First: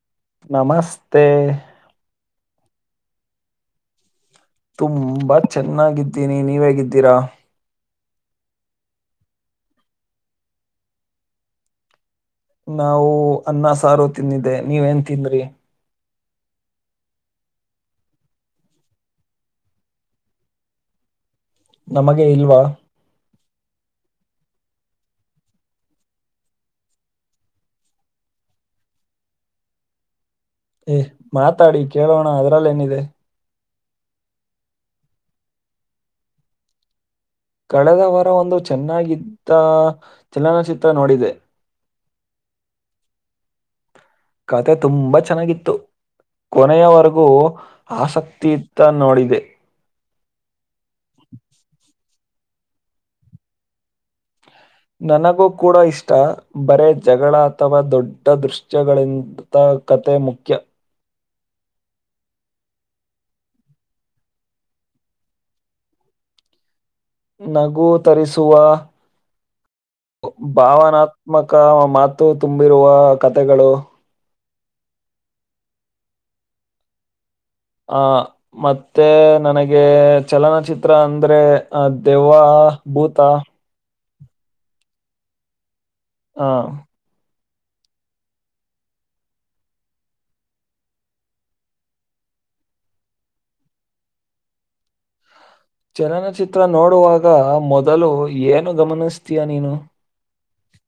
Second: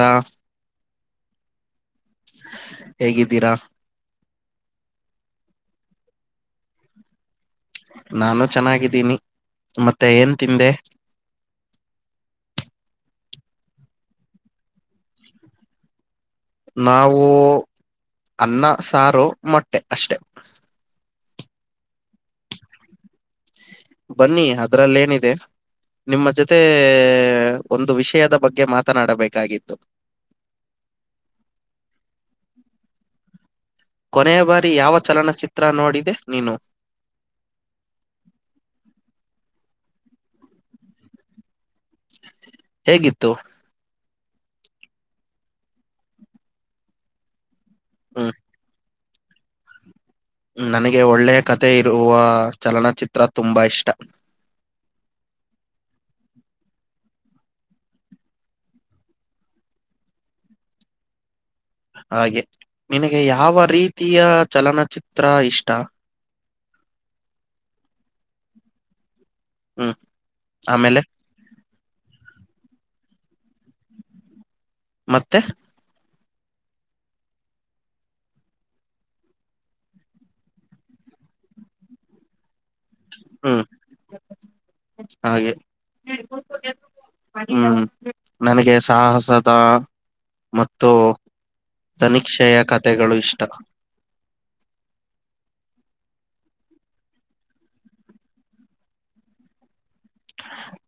ಹಾ ನಮಸ್ತೆ ಹೇಗಿದ್ದೀರಾ ತುಂಬಾ ಚೆನ್ನಾಗಿದ್ದೀನಿ ನೀವ್ ಹೇಗಿದ್ದೀರಾ. ನಾನು ಚೆನ್ನಾಗಿದ್ದೀನಿ ಮತ್ತೆ ಏನ್ ತಿಂದೆ. ನಾವು ಅನ್ನ ಸಾರು ತಿಂದಿದ್ದೆ ನೀವ್ ಏನ್ ತಿಂದ್ರಿ. ನಾವು ಅನ್ನ ಸಾರು ಮೊಟ್ಟೆ ಅಷ್ಟೆ. ನಮಗೆ ಇಲ್ವಾ. ಬನ್ನಿ ಅದ್ರಲ್ಲೇನಿದೆ. ನಿಮ್ಮ ಜೊತೆ ಒಂದು ವಿಷಯದ ಬಗ್ಗೆ ಮಾತನಾಡಬೇಕಾಗಿತ್ತು. ಏ ಮಾತಾಡಿ ಕೇಳೋಣ ಅದ್ರಲ್ಲೇನಿದೆ. ಕೊನೆಯ ಬಾರಿ ಯಾವ ಚಲನಚಿತ್ರ ನೋಡಿದೆ ನೀನು. ಕಳೆದ ವಾರ ಒಂದು ಚೆನ್ನಾಗಿದ್ದ ಚಲನಚಿತ್ರ ನೋಡಿದೆ. ಹೇಗಿತ್ತು ಕತೆ ತುಂಬಾ ಚೆನ್ನಾಗಿತ್ತು ಕೊನೆಯವರೆಗೂ ಹ್ಮ್ ಆಸಕ್ತಿ ಇತ್ತ್ ನೋಡಿದೆ ನನಗೆ ಒಳ್ಳೆಯ ಕತೆ ಇರುವ ಚಲನಚಿತ್ರ ತುಂಬಾ ಇಷ್ಟ. ನನಗೂ ಕೂಡ ಇಷ್ಟ ಬರೇ ಜಗಳ ಅಥವಾ ದೊಡ್ಡ ದೃಶ್ಯಗಳಿಂದ್ [unintelligible] ತ್ತ ಕತೆ ಮುಖ್ಯ. ಹಾಗೆ ನಿನಗೆ ಯಾವ ರೀತಿಯ ಚಲನಚಿತ್ರ ಇಷ್ಟ. ನಗು ತರಿಸುವ ಹ್ಮ್ ಆಮೇಲೆ ಭಾವನಾತ್ [unintelligible] ಮಕ ಮಾತು ತುಂಬಿರುವ ಕತೆಗಳು. ಮತ್ತೆ ಆ ಮತ್ತೆ ನನಗೆ ಚಲನಚಿತ್ರ ಅಂದ್ರೆ ಅ ದೆವ್ವ ಭೂತ. ಹ್ಮ್ ಹಾಗೆ. ಹಾ ಹ್ಮ್ ನನಗೆ ಸಾಹಸದ ಮತ್ತು ತನಿಕ್ಷೆಯ ಕಥೆಗಳು ಇಷ್ಟಾ ಚಲನಚಿತ್ರ ನೋಡುವಾಗ ಮೊದಲು ಏನು ಗಮನಿಸ್ತೀಯಾ ನೀನು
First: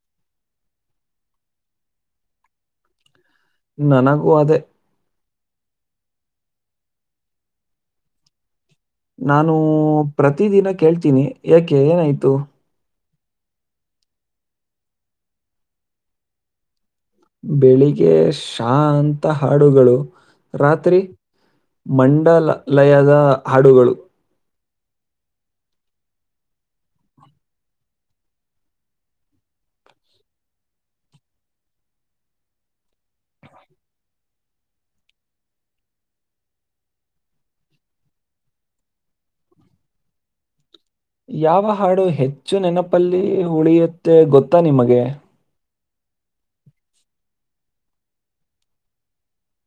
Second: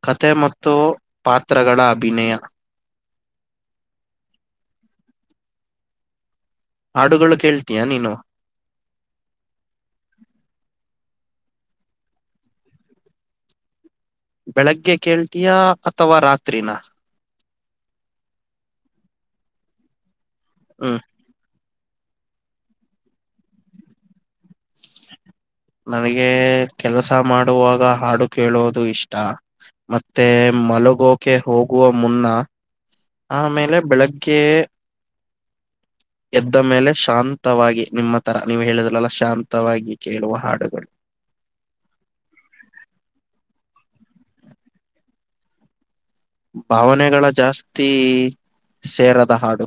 ಕತೆ ಮತ್ತು ಪಾತ್ರಗಳ ಅಭಿನಯ ನನಗೂ ಅದೇ ಹಾಡುಗಳು ಕೇಳ್ತೀಯಾ ನೀನು ನಾನು ಪ್ರತಿ ದಿನ ಕೇಳ್ತೀನಿ ಯಾಕೆ ಏನಾಯ್ತು ಬೆಳಗ್ಗೆ ಕೇಳ್ತೀಯಾ ಅಥವಾ ರಾತ್ರಿನಾ ಬೆಳಿಗ್ಗೆ ಶಾಂತ ಹಾಡುಗಳು ಹ್ಮ್. ರಾತ್ರಿ ಮಂಡಲ ಲಯದ ಹಾಡುಗಳು ನನಗೆ ಕೆಲಸ ಮಾಡುವಾಗ ಹಾಡು ಕೇಳುವುದು ಇಷ್ಟ ಮತ್ತೆ ಮಲಗೋಕೆ ಹೋಗುವ ಮುನ್ನ ಆಮೇಲೆ ಬೆಳಗ್ಗೆ ಎದ್ದ ಮೇಲೆ ಶಾಂತವಾಗಿ ನಿಮ್ಮ ತರ ನೀವು ಹೇಳಿದ್ರಲ್ಲ ಶಾಂತವಾಗಿ ಕೇಳುವ ಹಾಡುಗಳು ಯಾವ ಹಾಡು ಹೆಚ್ಚು ನೆನಪಲ್ಲಿ ಉಳಿಯುತ್ತೆ ಗೊತ್ತಾ ನಿಮಗೆ ಭಾವನೆಗಳ ಜಾಸ್ತಿ ಸೇರದ ಹಾಡು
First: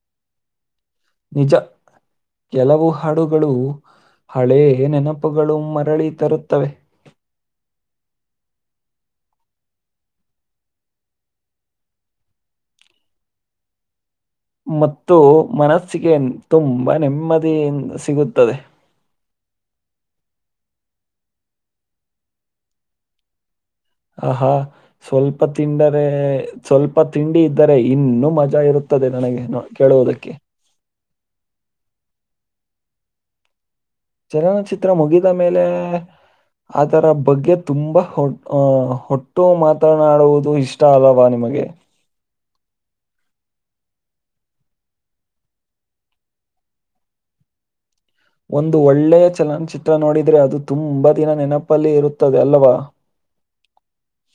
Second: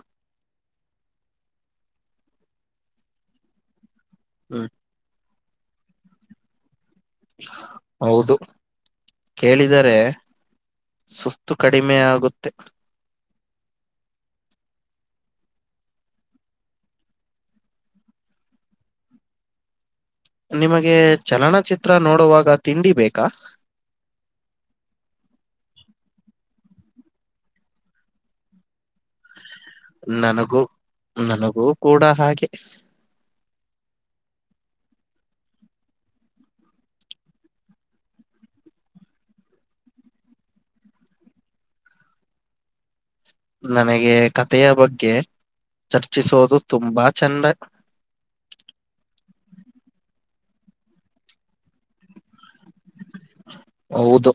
ನಿಜ ಕೆಲವು ಹಾಡುಗಳು ಹಳೇ ಹ್ಮ್. ನೆನಪು ನೆನಪ್ಪುಗಳು ಮರಳಿ ತರುತ್ತವೆ ಹೌದು ಕೇಳಿದರೆ ಸುಸ್ತು ಕಡಿಮೆ ಆಗುತ್ತೆ ಮತ್ತು ಮನಸ್ಸಿಗೆ ತುಂಬಾ ನೆಮ್ಮದಿಯ ಸಿಗುತ್ತದೆ ನಿಮಗೆ ಚಲನಚಿತ್ರ ನೋಡುವಾಗ ತಿಂಡಿ ಬೇಕಾ ಆಹಾ ಸ್ವಲ್ಪ ತಿಂಡರೆ ಸ್ವಲ್ಪ ತಿಂಡಿ ಇದ್ದರೆ ಇನ್ನು ಮಜಾ ಇರುತ್ತೆ ನನಗೆ ಕೇಳುವುದಕ್ಕೆ ನನಗೂ ನನಗೂ ಕೂಡ ಹಾಗೆ ಚಲನಚಿತ್ರ ಮುಗಿದ ಮೇಲೆ ಅದರ ಬಗ್ಗೆ ತುಂಬ ಹೊ ಹೊಟ್ಟು ಮಾತನಾಡುವುದು ಇಷ್ಟ ಅಲ್ಲವಾ ನಿಮಗೆ ನನಗೆ ಕಥೆಯ ಬಗ್ಗೆ ಚರ್ಚಿಸೋುದು ತುಂಬಾ ಚಂದ ಒಂದು ಒಳ್ಳೆಯ ಚಲನಚಿತ್ರ ನೋಡಿದ್ರೆ ಅದು ತುಂಬಾ ದಿನ ನೆನಪಲ್ಲಿ ಇರುತ್ತದೆ ಅಲ್ಲವ ಹೌದು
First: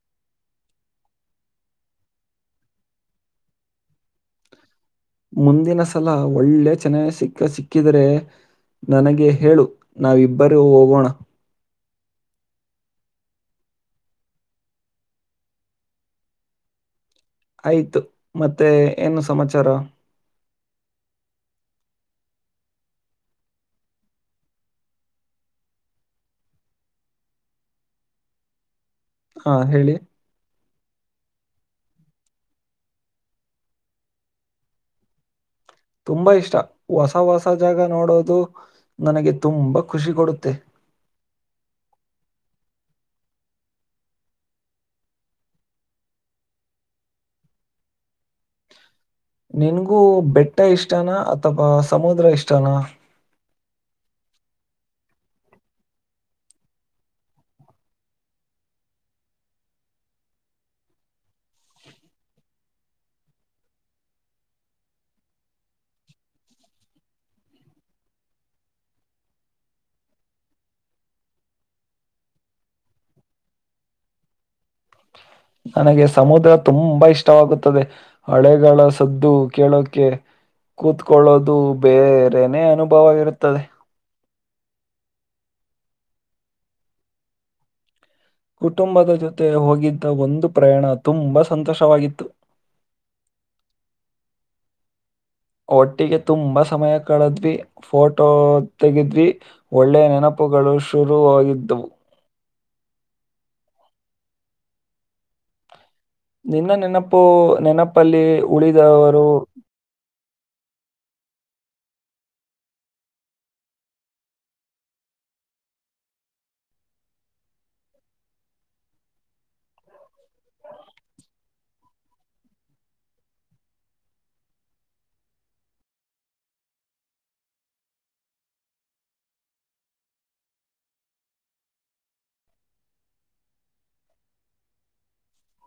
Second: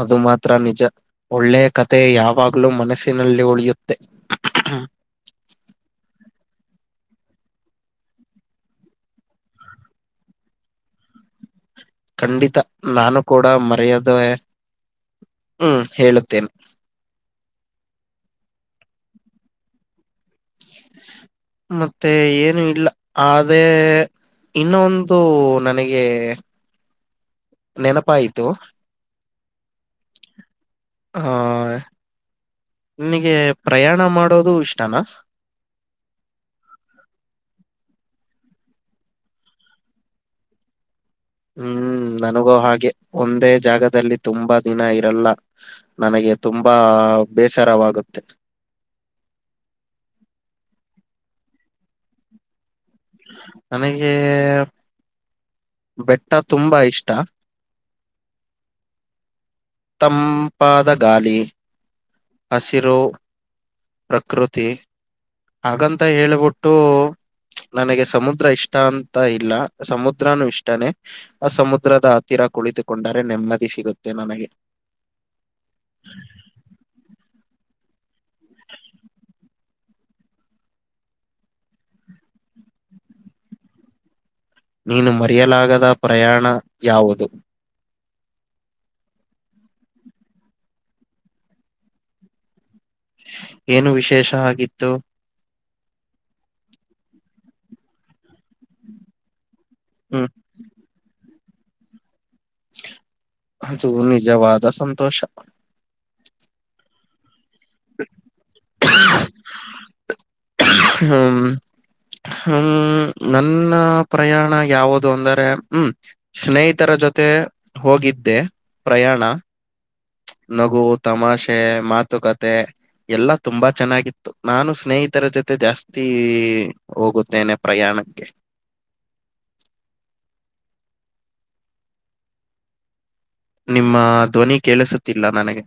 ಅದು ಮಾತ್ರ ನಿಜ ಒಳ್ಳೆಯ ಕತೆೆ ಯಾವಾಗ್ಲೂ ಮನಸ್ಸಿನಲ್ಲಿ ಉಳಿಯುತ್ತೆ ಮುಂದಿನ ಸಲ ಒಳ್ಳೆ ಚೆನ್ನ ಸಿಕ್ಕ ಸಿಕ್ಕಿದ್ರೆ ನನಗೆ ಹೇಳು ನಾವಿಬ್ಬರೇ ಹೋಗೋಣ ಖಂಡಿತ ನಾನು ಕೂಡ ಮರೆಯದೆ ಹ್ಮ್ ಹೇಳುತ್ತೇನೆ ಆಯ್ತು ಮತ್ತೆ ಏನು ಸಮಾಚಾರ ಮತ್ತೆ ಏನು ಇಲ್ಲ ಅದೇ ಇನ್ನೊಂದು ನನಗೆ ನೆನಪಾಯಯ್ತು ಹಾ ಹೇಳಿ ಹಾ ನಿನಗೆ ಪ್ರಯಾಣ ಮಾಡೋದು ಇಷ್ಟನಾ ತುಂಬಾ ಇಷ್ಟ ಹೊಸ ಹೊಸ ಜಾಗ ನೋಡೋದು ನನಗೆ ತುಂಬಾ ಖುಷಿ ಕೊಡುತ್ತೆ ಹ್ಮ್ ನನಗೂ ಹಾಗೆ ಒಂದೇ ಜಾಗದಲ್ಲಿ ತುಂಬಾ ದಿನ ಇರಲ್ಲ ನನಗೆ ತುಂಬಾ ಬೇಸರವಾಗುತ್ತೆ ನಿನ್ಗೂ ಬೆಟ್ಟ ಇಷ್ಟನಾ ಅಥವಾ ಸಮುದ್ರ ಇಷ್ಟನಾ ನನಗೆ ಬೆಟ್ಟ ತುಂಬಾ ಇಷ್ಟ. ತಂಪಾದ ಗಾಳಿ ಹಸಿರು. ಪ್ರಕೃತಿ ಹಾಗಂತ ಹೇಳ್ಬಿಟ್ಟು ನನಗೆ ಸಮುದ್ರ ಇಷ್ಟ ಅಂತ ಇಲ್ಲ ಸಮುದ್ರನು ಇಷ್ಟಾನೇ ಆ ಸಮುದ್ರದ ಹತ್ತಿರ ಕುಳಿತುಕೊಂಡರೆ ನೆಮ್ಮದಿ ಸಿಗುತ್ತೆ ನನಗೆ. ನನಗೆ ಸಮುದ್ರ ತುಂಬಾ ಇಷ್ಟವಾಗುತ್ತದೆ ಅಲೆಗಳ ಸದ್ದು ಕೇಳೋಕೆ ಕೂತ್ಕೊಳ್ಳೋದು ಬೇರೆನೇ ಅನುಭವ ಇರುತ್ತದೆ ಅದು. ನೀನು ಮರೆಯಲಾಗದ ಪ್ರಯಾಣ ಯಾವುದು? ಕುಟುಂಬದ ಜೊತೆ ಹೋಗಿದ್ದ ಒಂದು ಪ್ರಯಾಣ ತುಂಬಾ ಸಂತೋಷವಾಗಿತ್ತು. ಏನು ವಿಶೇಷ ಆಗಿತ್ತು? ಒಟ್ಟಿಗೆ ತುಂಬಾ ಸಮಯ ಕಳದ್ವಿ ಫೋಟೋ ತೆಗಿದ್ವಿ ಒಳ್ಳೆ ಹ್ಮ್ ನೆನಪುಗಳು ಶುರುವರುವಾಗಿದ್ದು. ಅದು ನಿಜವಾದ ಸಂತೋಷ. ನಿನ್ನ ನೆನಪು ನೆನಪಲ್ಲಿ ಉಳಿದವರು ಹ್ಮ್ ಹ್ಮ ನನ್ನ ಪ್ರಯಾಣ ಯಾವುದು ಅಂದರೆ ಹ್ಮ್? ಸ್ನೇಹಿತರ ಜೊತೆ ಹೋಗಿದ್ದೆ ಪ್ರಯಾಣ. ನಗು ತಮಾಷೆ ಮಾತುಕತೆ ಎಲ್ಲಾ ತುಂಬಾ ಚೆನ್ನಾಗಿತ್ತು ನಾನು ಸ್ನೇಹಿತರ ಜೊತೆ ಜಾಸ್ತಿ ಹೋಗುತ್ತೇನೆ. ಪ್ರಯಾಣಕ್ಕೆ ನಿಮ್ಮ ಧ್ವನಿ ಕೇಳಿಸುತ್ತಿಲ್ಲ ನನಗೆ?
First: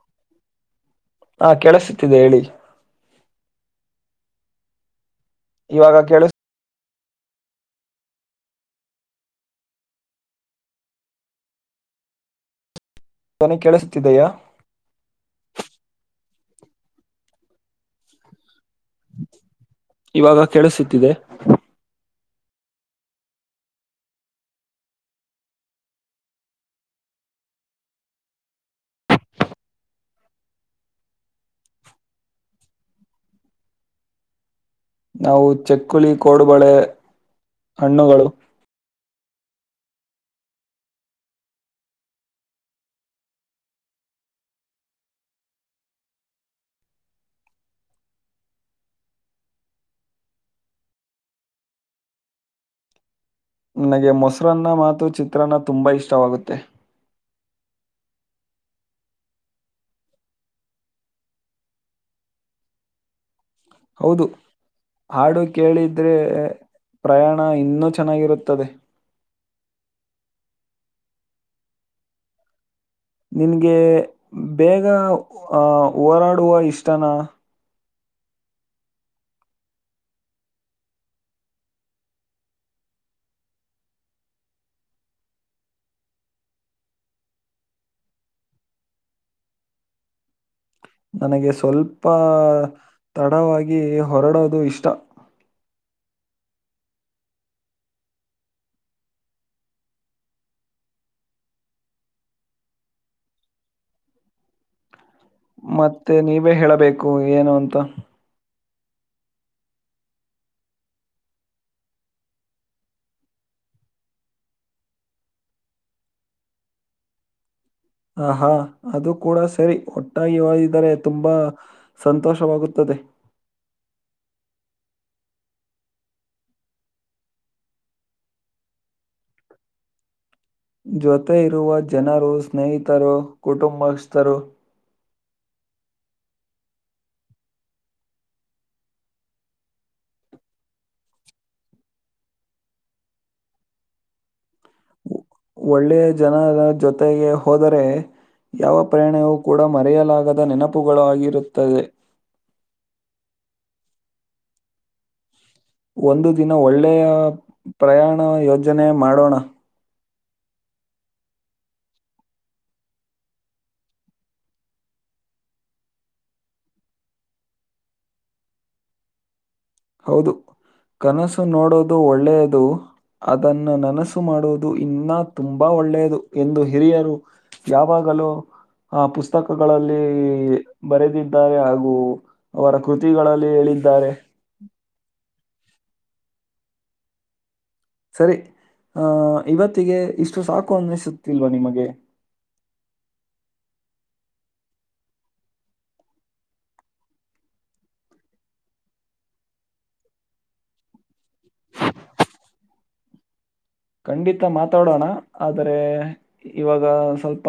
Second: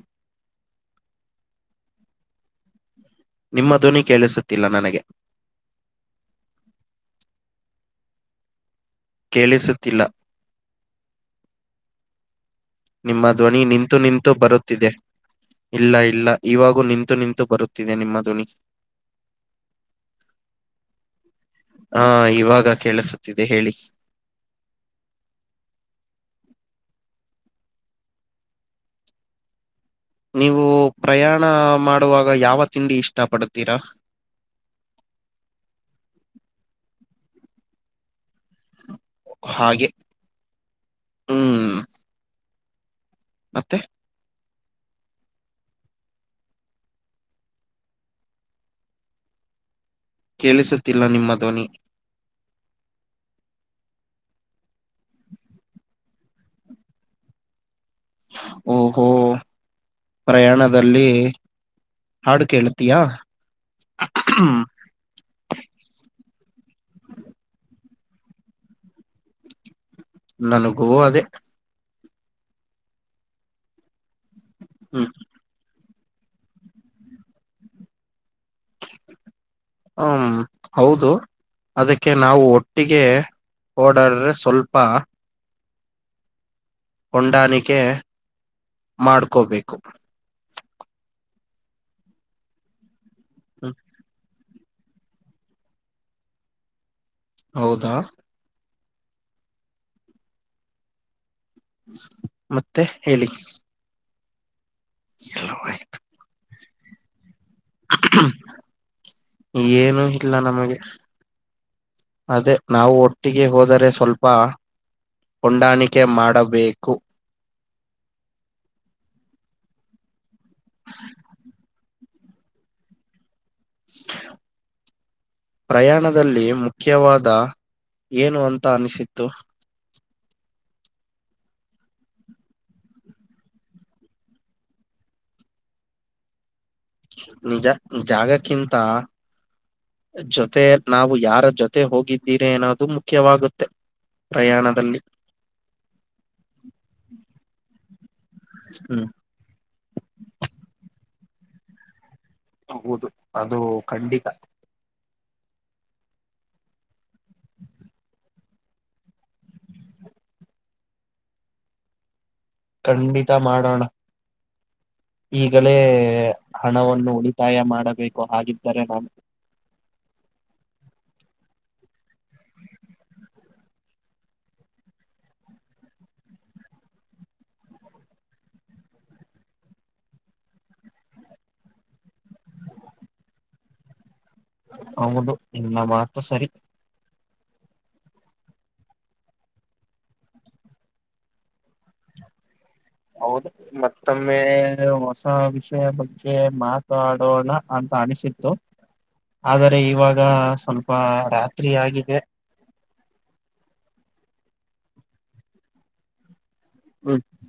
ಹಾ ಕೆೇಳಸತಿದೆ ಹೇಳಿ ನಿಮ್ಮ ಧ್ವನಿ ಕೇಳಿಸುತ್ತಿಲ್ಲ ನನಗೆ..? ಇವಾಗ ಕೇಳಿಸ್ತೀದ್ಯಾ ಕೇಳಿಸುತ್ತಿಲ್ಲ ನಿಮ್ಮ ಧ್ವನಿ ನಿಂತು ನಿಂತು ಬರುತ್ತಿದೆ ಇಲ್ಲ ಇಲ್ಲ ಇವಾಗೂ ನಿಂತು ನಿಂತು ಬರುತ್ತಿದೆ ನಿಮ್ಮ ಧ್ವನಿ ಇವಾಗ ಕೇಳಿಸುತ್ತಿದೆ ಹಾ ಇವಾಗ ಕೇಳಸುತ್ತಿದೆ ಹೇಳಿ ನೀವು ಪ್ರಯಾಣ ಮಾಡುವಾಗ ಯಾವ ತಿಂಡಿ ಇಷ್ಟ ಪಡತೀರಾ? ನಾವು ಚಕ್ಕುಳಿ ಕೋಡುಬಳೆ ಹಣ್ಣುಗಳು ಹಾಗೆ ಹ್ಮ್ ಮತ್ತೆ ಕೇಳಿಸುತ್ತಿಲ್ಲ ನಿಮ್ಮ ಧ್ವನಿ ನನಗೆ ಮೊಸರನ್ನ ಮಾತು ಚಿತ್ರಾನ್ನ ತುಂಬಾ ಇಷ್ಟವಾಗುತ್ತೆ ಓಹೋ ಪ್ರಯಾಣದಲ್ಲಿ ಹಾಡು ಕೇಳುತಿಯ? ಹೌದು ಹಾಡು ಕೇಳಿದ್ರೆ ಪ್ರಯಾಣ ಇನ್ನೂ ಚೆನ್ನಾಗಿರುತ್ತದೆ. ನನಗೂ ಅದೇ ನಿನ್ಗೆ ಬೇಗ ಹ್ಮ್ ಅ ಹೋರಾಡುವ ಇಷ್ಟನಾ? ಹ್ಮ್ ಹೌದು ಅದಕ್ಕೆ ನಾವು ಒಟ್ಟಿಗೆ ಓಡಡಿದ್ರೆ ಸ್ವಲ್ಪ. ಹೊಂದಾಣಿಕೆ ಮಾಡ್ಕೋಬೇಕು ನನಗೆ ಸ್ವಲ್ಪ ಹ್ಮ್, ತಡವಾಗಿ ಹೊರಡೋದು ಇಷ್ಟ ಹೌದಾ ಮತ್ತೆ ಹೇಳಿ ಮತ್ತೆ ನೀವೇ ಹೇಳಬೇಕು ಏನು ಅಂತ ಏನುೂ ಇಲ್ಲ ನಮಗೆ ಅದೇ ನಾವು ಒಟ್ಟಿಗೆ ಹೋದರೆ ಸ್ವಲ್ಪ ಹೊಂದಾಣಿಕೆ ಮಾಡಬೇಕು ಹ ಹಾ ಅದು ಕೂಡ ಸರಿ ಒಟ್ಟಾಗಿ ಒದಿದರೆ ತುಂಬಾ ಸಂತೋಷವಾಗುತ್ತದೆ [inaudible] ಪ್ರಯಾಣದಲ್ಲಿ ಮುಖ್ಯವಾದ ಏನು ಅಂತ ಅನಿಸಿತ್ತು ಜೊತೆ ಇರುವ ಜನರು ಸ್ನೇಹಿತರು ಕುಟುಂಬಸ್ಥರು ನಿಜ ಜಾಗಕ್ಕಿಂತ ಜೊತೆ ನಾವು ಯಾರ ಜೊತೆ ಹೋಗಿದ್ದೀರಿ ಅನ್ನೋದು ಮುಖ್ಯವಾಗುತ್ತೆ ಪ್ರಯಾಣದಲ್ಲಿ ಒ- ಒಳ್ಳೆಯ ಜನರ ಜೊತೆಗೆ ಹೋದರೆ ಯಾವ ಹ್ಮ್ ಪ್ರಯಾಣವು ಕೂಡ ಮರೆಯಲಾಗದ ನೆನಪುಗಳು ಆಗಿರುತ್ತದೆ ಹೌದು ಅದು ಖಂಡಿತ ಒಂದು ದಿನ ಒಳ್ಳೆಯ ಪ್ರಯಾಣ ಯೋಜನೆ ಮಾಡೋಣ ಖಂಡಿತ ಮಾಡೋಣ ಈಗಲೇ ಹಣವನ್ನು ಉಳಿತಾಯ ಮಾಡಬೇಕು ಹಾಗಿದ್ದರೆ ನಾನು ಹೌದು ಕನಸು ನೋಡೋದು ಒಳ್ಳೆಯದು ಅದನ್ನ ನನಸು ಮಾಡುವುದು ಇನ್ನ ತುಂಬಾ ಒಳ್ಳೆಯದು ಎಂದು ಹಿರಿಯರು ಯಾವಾಗಲೂ ಆ ಪುಸ್ತಕಗಳಲ್ಲಿ ಬರೆದಿದ್ದಾರೆ ಹಾಗೂ ಅವರ ಕೃತಿಗಳಲ್ಲಿ ಹೇಳಿದ್ದಾರೆ ಹೌದು ನಿಮ್ಮ ಮಾತು ಸರಿ ಸರಿ ಆ ಇವತ್ತಿಗೆ ಇಷ್ಟು ಸಾಕು ಅನ್ನಿಸುತ್ತಿಲ್ವಾ ನಿಮಗೆ ಹೌದು ಮತ್ತೊಮ್ಮೆ ಹೊಸ ವಿಷಯ ಬಗ್ಗೆ ಮಾತಾಡೋಣ ಅಂತ ಅನಿಸಿತ್ತು. ಆದರೆ ಇವಾಗ ಸ್ವಲ್ಪ ರಾತ್ರಿ ಆಗಿದೆ ಖಂಡಿತ ಮಾತಾಡೋಣ ಆದ್ರೆ ಇವಾಗ ಹ್ಮ್ ಸ್ವಲ್ಪ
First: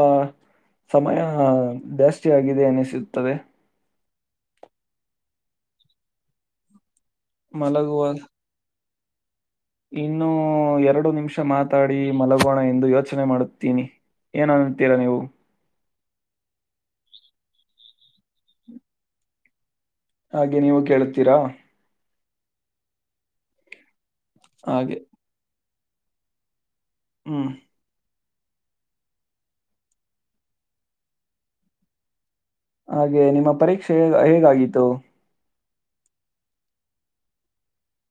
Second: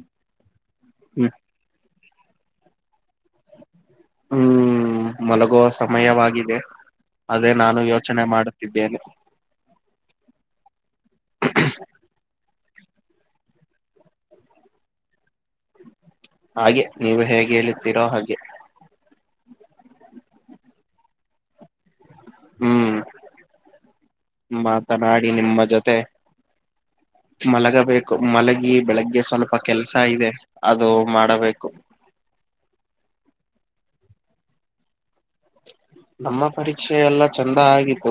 ಹ್ಮ್ ಸಮಯ ಜಾಸ್ತಿಯಗಿದೆ ಅನಿಸುತ್ತದೆ ಹ್ಮ್ ಮಲಗುವ ಸಮಯವಾಗಿದೆ ಅದೇ ನಾನು ಮಲಗುವ ಯೋಚನೆ ಮಾಡ ಮಾಡುತಿದ್ದೇನೆ ಇನ್ನು ಎರಡು ನಿಮಿಷ ಮಾತಾಡಿ ಮಲಗೋಣ ಎಂದು ಯೋಚನೆ ಮಾಡುತ್ತ ತಿನಿ ಏನ ಅನ್ತೀರಾ ನೀವು ಹಾಗೆ ನೀವು ಹೇಗೆ ಹೇಳುತ್ತೀರೋ ಹಾಗೆ ಹಾಗೆ ನೀವು ಕೇಳುತ್ತೀರಾ ಹ್ಮ್ ಹಾಗೆ ಮಾತನಾಡಿ ನಿಮ್ಮ ಜೊತೆ ಹ್ಮ್ ಮಲಗಬೇಕು ಮಲಗಿ ಬೆಳಗ್ಗೆ ಸ್ವಲ್ಪ ಕೆಲ್ಸ ಇದೆ ಅದು ಮಾಡಬೇಕು ಹಾಗೆ ನಿಮ್ಮ ಪರೀಕ್ಷೆ ಹೇಗಾಗಿತ್ತು ನಮ್ಮ ಪರೀಕ್ಷೆ ಎಲ್ಲ ಚಂದ ಆಗಿತ್ತು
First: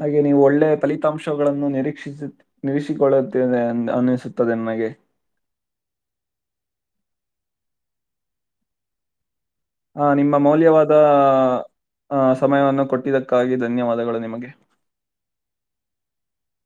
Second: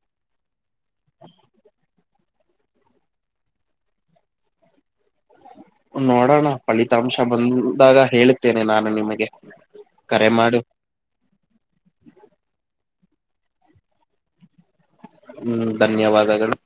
ಹಾಗೆ ನೀವು ಒಳ್ಳೆ ಫಲಿತಾಂಶಗಳನ್ನು ನಿರೀಕ್ಷಿಸ ನಿಿಸಿಕೊಳ್ಳುತ್ತೇನೆ ಅನ್ನಿಸುತ್ತದೆ ನಮಗೆ ನೋಡೋಣ ಫಲಿತಾಂಶ ಬಂದಾಗ ಹೇಳ್ತ್ತೇನೆ ನಾನು ನಿಮಗೆ ಹಾಂ ಕರೆ ನಿಮ್ಮ ಮಾಡು ಮೌಲ್ಯವಾದ ಸಮಯವನ್ನು ಕೊಟ್ಟಿದ್ದಕ್ಕಾಗಿ ಧನ್ಯವಾದಗಳು ನಿಮಗೆ ಹ್ಮ್ ಧನ್ಯವಾದಗಳು